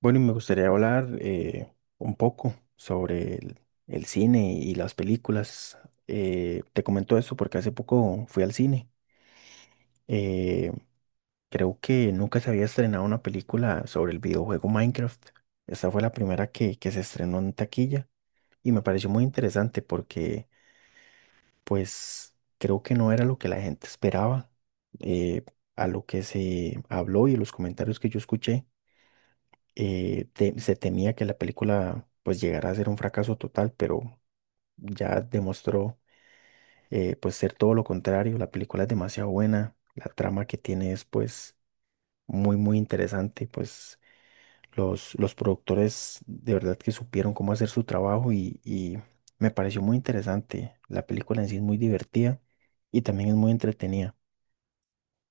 Bueno, y me gustaría hablar un poco sobre el cine y las películas. Te comento esto porque hace poco fui al cine. Eh, Creo que nunca se había estrenado una película sobre el videojuego Minecraft. Esta fue la primera que se estrenó en taquilla y me pareció muy interesante porque pues creo que no era lo que la gente esperaba, eh, a lo que se habló y los comentarios que yo escuché. Se temía que la película pues llegara a ser un fracaso total, pero ya demostró, pues, ser todo lo contrario. La película es demasiado buena, la trama que tiene es pues muy muy interesante. Pues los productores de verdad que supieron cómo hacer su trabajo y me pareció muy interesante. La película en sí es muy divertida y también es muy entretenida.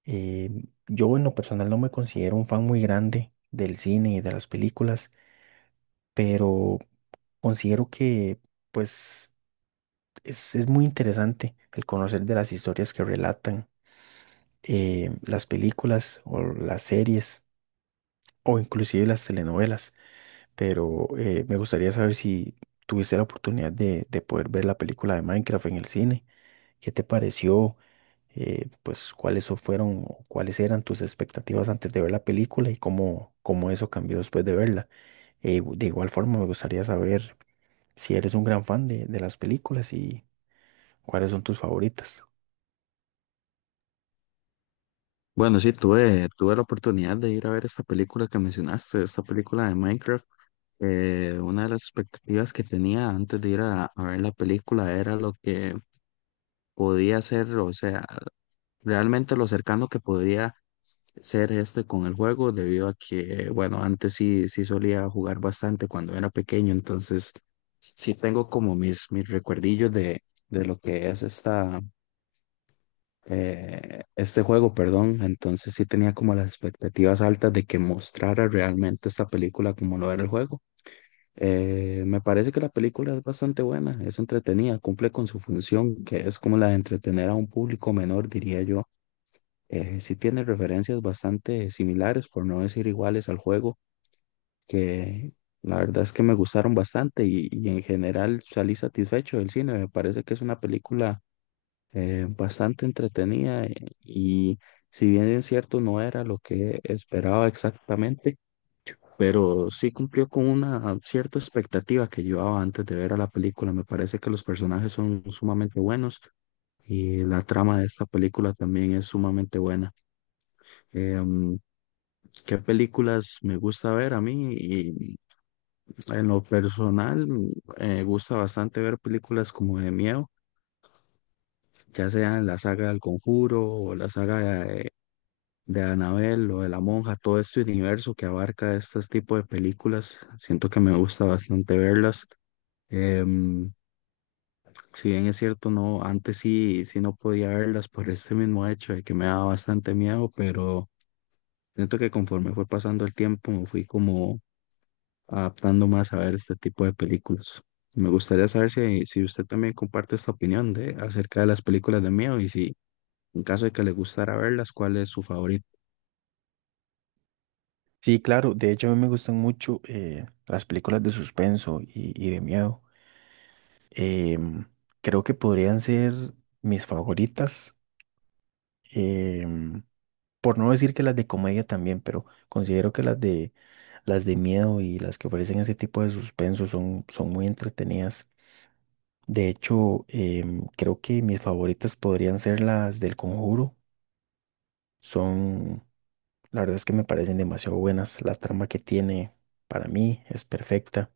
Eh, yo en lo personal no me considero un fan muy grande del cine y de las películas, pero considero que, pues, es muy interesante el conocer de las historias que relatan las películas o las series o inclusive las telenovelas. Pero me gustaría saber si tuviste la oportunidad de poder ver la película de Minecraft en el cine. ¿Qué te pareció? Pues, fueron o cuáles eran tus expectativas antes de ver la película y cómo eso cambió después de verla? De igual forma, me gustaría saber si eres un gran fan de las películas. ¿Y cuáles son tus favoritas? Bueno, sí, tuve la oportunidad de ir a ver esta película que mencionaste, esta película de Minecraft. Una de las expectativas que tenía antes de ir a ver la película era lo que podía ser, o sea, realmente lo cercano que podría ser este con el juego, debido a que, bueno, antes sí solía jugar bastante cuando era pequeño, entonces sí tengo como mis recuerdillos de lo que es esta este juego, perdón, entonces sí tenía como las expectativas altas de que mostrara realmente esta película como lo era el juego. Me parece que la película es bastante buena, es entretenida, cumple con su función, que es como la de entretener a un público menor, diría yo. Sí tiene referencias bastante similares, por no decir iguales al juego, que la verdad es que me gustaron bastante y en general salí satisfecho del cine. Me parece que es una película bastante entretenida, y si bien es cierto no era lo que esperaba exactamente, pero sí cumplió con una cierta expectativa que llevaba antes de ver a la película. Me parece que los personajes son sumamente buenos y la trama de esta película también es sumamente buena. Em, ¿Qué películas me gusta ver a mí? Y en lo personal, me gusta bastante ver películas como de miedo, ya sea en la saga del Conjuro o la saga de Annabelle o de La Monja, todo este universo que abarca estos tipos de películas, siento que me gusta bastante verlas. Em, si bien es cierto, no, antes sí no podía verlas por este mismo hecho de que me daba bastante miedo, pero siento que conforme fue pasando el tiempo me fui como adaptando más a ver este tipo de películas. Me gustaría saber si, si usted también comparte esta opinión de, acerca de las películas de miedo y si en caso de que le gustara verlas, ¿cuál es su favorito? Sí, claro. De hecho, a mí me gustan mucho, las películas de suspenso y de miedo. Em, Creo que podrían ser mis favoritas. em, por no decir que las de comedia también, pero considero que las de miedo y las que ofrecen ese tipo de suspenso son, son muy entretenidas. De hecho, creo que mis favoritas podrían ser las del Conjuro. Son... La verdad es que me parecen demasiado buenas. La trama que tiene para mí es perfecta.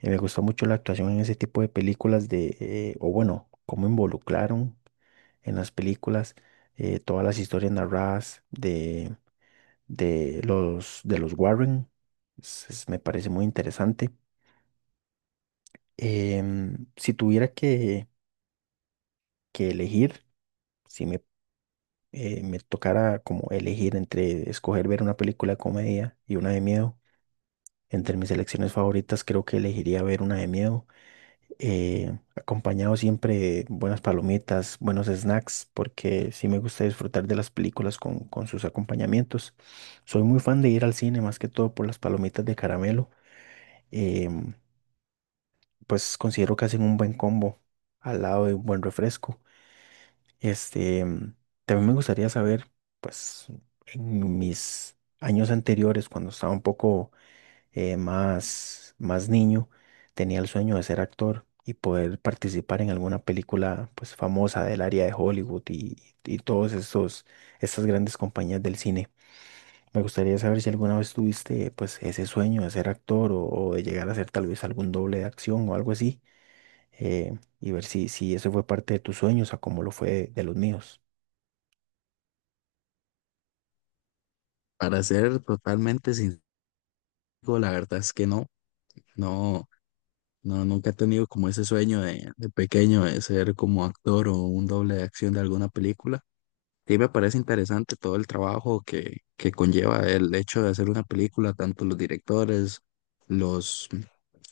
Y me gustó mucho la actuación en ese tipo de películas de, o bueno, cómo involucraron en las películas todas las historias narradas de los Warren. Me parece muy interesante. Si tuviera que elegir, si me, me tocara como elegir entre escoger ver una película de comedia y una de miedo, entre mis selecciones favoritas creo que elegiría ver una de miedo, acompañado siempre de buenas palomitas, buenos snacks, porque sí me gusta disfrutar de las películas con sus acompañamientos. Soy muy fan de ir al cine, más que todo por las palomitas de caramelo. em, pues considero que hacen un buen combo al lado de un buen refresco. Este, em, También me gustaría saber, pues, en mis años anteriores, cuando estaba un poco más niño, tenía el sueño de ser actor y poder participar en alguna película pues famosa del área de Hollywood y todos estas grandes compañías del cine. Me gustaría saber si alguna vez tuviste pues ese sueño de ser actor o de llegar a ser tal vez algún doble de acción o algo así, y ver si eso fue parte de tus sueños o como lo fue de los míos. Para ser totalmente sincero, la verdad es que no, no, nunca he tenido como ese sueño de pequeño de ser como actor o un doble de acción de alguna película. Sí me parece interesante todo el trabajo que conlleva el hecho de hacer una película, tanto los directores, los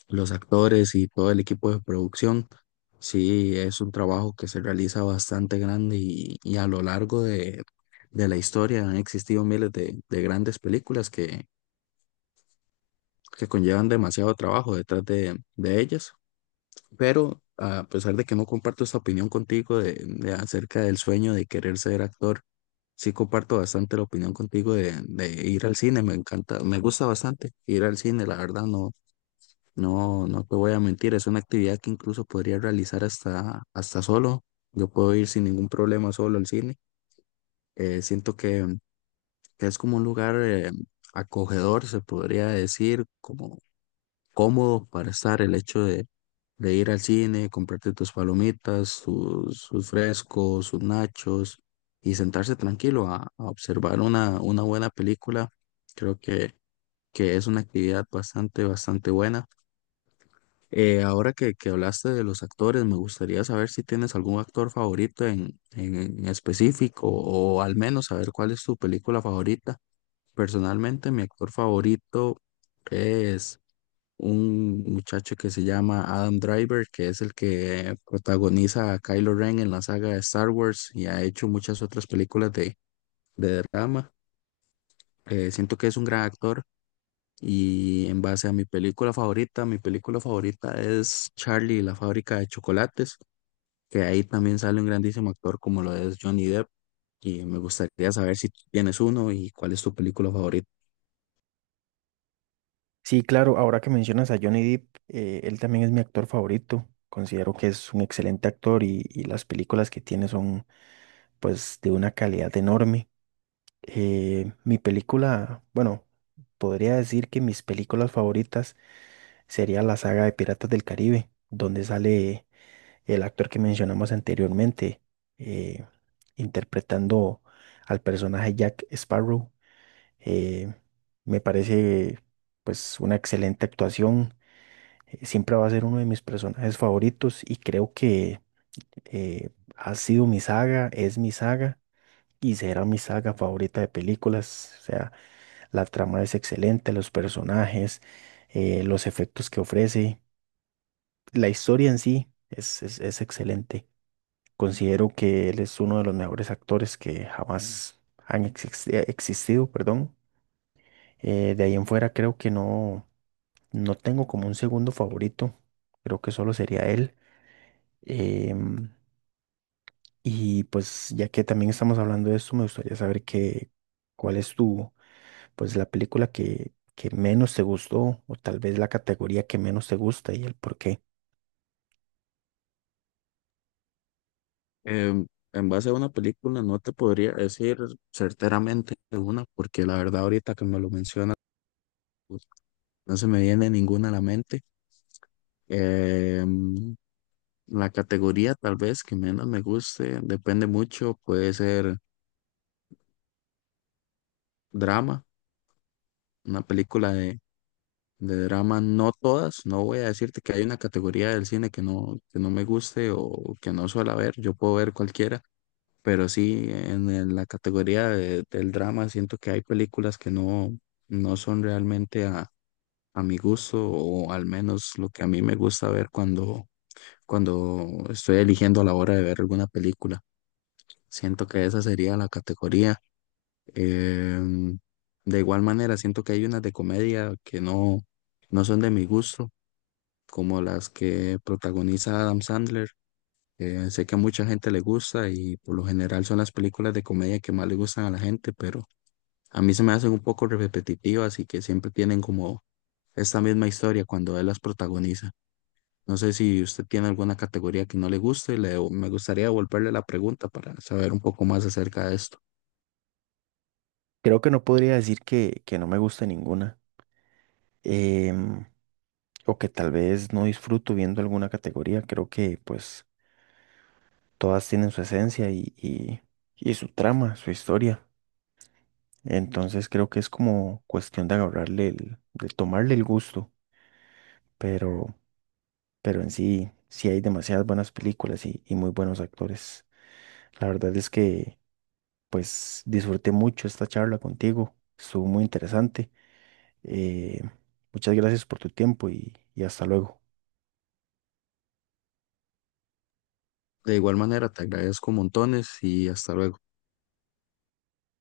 los actores y todo el equipo de producción. Sí, es un trabajo que se realiza bastante grande y a lo largo de la historia han existido miles de grandes películas que conllevan demasiado trabajo detrás de ellas. Pero a pesar de que no comparto esta opinión contigo de acerca del sueño de querer ser actor, sí comparto bastante la opinión contigo de ir al cine. Me encanta, me gusta bastante ir al cine, la verdad, no, no, no te voy a mentir, es una actividad que incluso podría realizar hasta solo. Yo puedo ir sin ningún problema solo al cine. Siento que es como un lugar acogedor, se podría decir, como cómodo para estar el hecho de ir al cine, comprarte tus palomitas, tus, sus frescos, sus nachos y sentarse tranquilo a observar una buena película. Creo que es una actividad bastante, bastante buena. Ahora que hablaste de los actores, me gustaría saber si tienes algún actor favorito en específico o al menos saber cuál es tu película favorita. Personalmente, mi actor favorito es un muchacho que se llama Adam Driver, que es el que protagoniza a Kylo Ren en la saga de Star Wars y ha hecho muchas otras películas de drama. Siento que es un gran actor. Y en base a mi película favorita es Charlie y la fábrica de chocolates, que ahí también sale un grandísimo actor como lo es Johnny Depp. Y me gustaría saber si tú tienes uno y cuál es tu película favorita. Sí, claro, ahora que mencionas a Johnny Depp, él también es mi actor favorito. Considero que es un excelente actor y las películas que tiene son pues de una calidad enorme. Mi película, bueno, podría decir que mis películas favoritas sería la saga de Piratas del Caribe, donde sale el actor que mencionamos anteriormente, eh, interpretando al personaje Jack Sparrow. Eh, Me parece pues una excelente actuación. Siempre va a ser uno de mis personajes favoritos y creo que eh, ha sido mi saga, es mi saga y será mi saga favorita de películas. O sea, la trama es excelente, los personajes, los efectos que ofrece, la historia en sí es excelente. Considero que él es uno de los mejores actores que jamás existido, perdón. De ahí en fuera creo que no, no tengo como un segundo favorito, creo que solo sería él. Em, y pues ya que también estamos hablando de esto, me gustaría saber qué, cuál es tu, pues la película que menos te gustó o tal vez la categoría que menos te gusta y el por qué. Em, en base a una película no te podría decir certeramente una, porque la verdad ahorita que me lo mencionas, pues, no se me viene ninguna a la mente. Em, la categoría tal vez que menos me guste, depende mucho, puede ser drama, una película de drama, no todas, no voy a decirte que hay una categoría del cine que no me guste o que no suelo ver, yo puedo ver cualquiera, pero sí en, el- la categoría de- del drama siento que hay películas que no, no son realmente a mi gusto o al menos lo que a mí me gusta ver cuando, cuando estoy eligiendo a la hora de ver alguna película. Siento que esa sería la categoría. Em, de igual manera, siento que hay unas de comedia que no, no son de mi gusto, como las que protagoniza Adam Sandler. Sé que a mucha gente le gusta y por lo general son las películas de comedia que más le gustan a la gente, pero a mí se me hacen un poco repetitivas y que siempre tienen como esta misma historia cuando él las protagoniza. No sé si usted tiene alguna categoría que no le guste, le, me gustaría devolverle la pregunta para saber un poco más acerca de esto. Creo que no podría decir que no me gusta ninguna, em, o que tal vez no disfruto viendo alguna categoría. Creo que pues todas tienen su esencia y su trama, su historia. Entonces creo que es como cuestión de agarrarle el, de tomarle el gusto, pero... pero en sí, sí hay demasiadas buenas películas y muy buenos actores. La verdad es que, pues, disfruté mucho esta charla contigo, estuvo muy interesante. Eh, Muchas gracias por tu tiempo y hasta luego. De igual manera, te agradezco montones y hasta luego.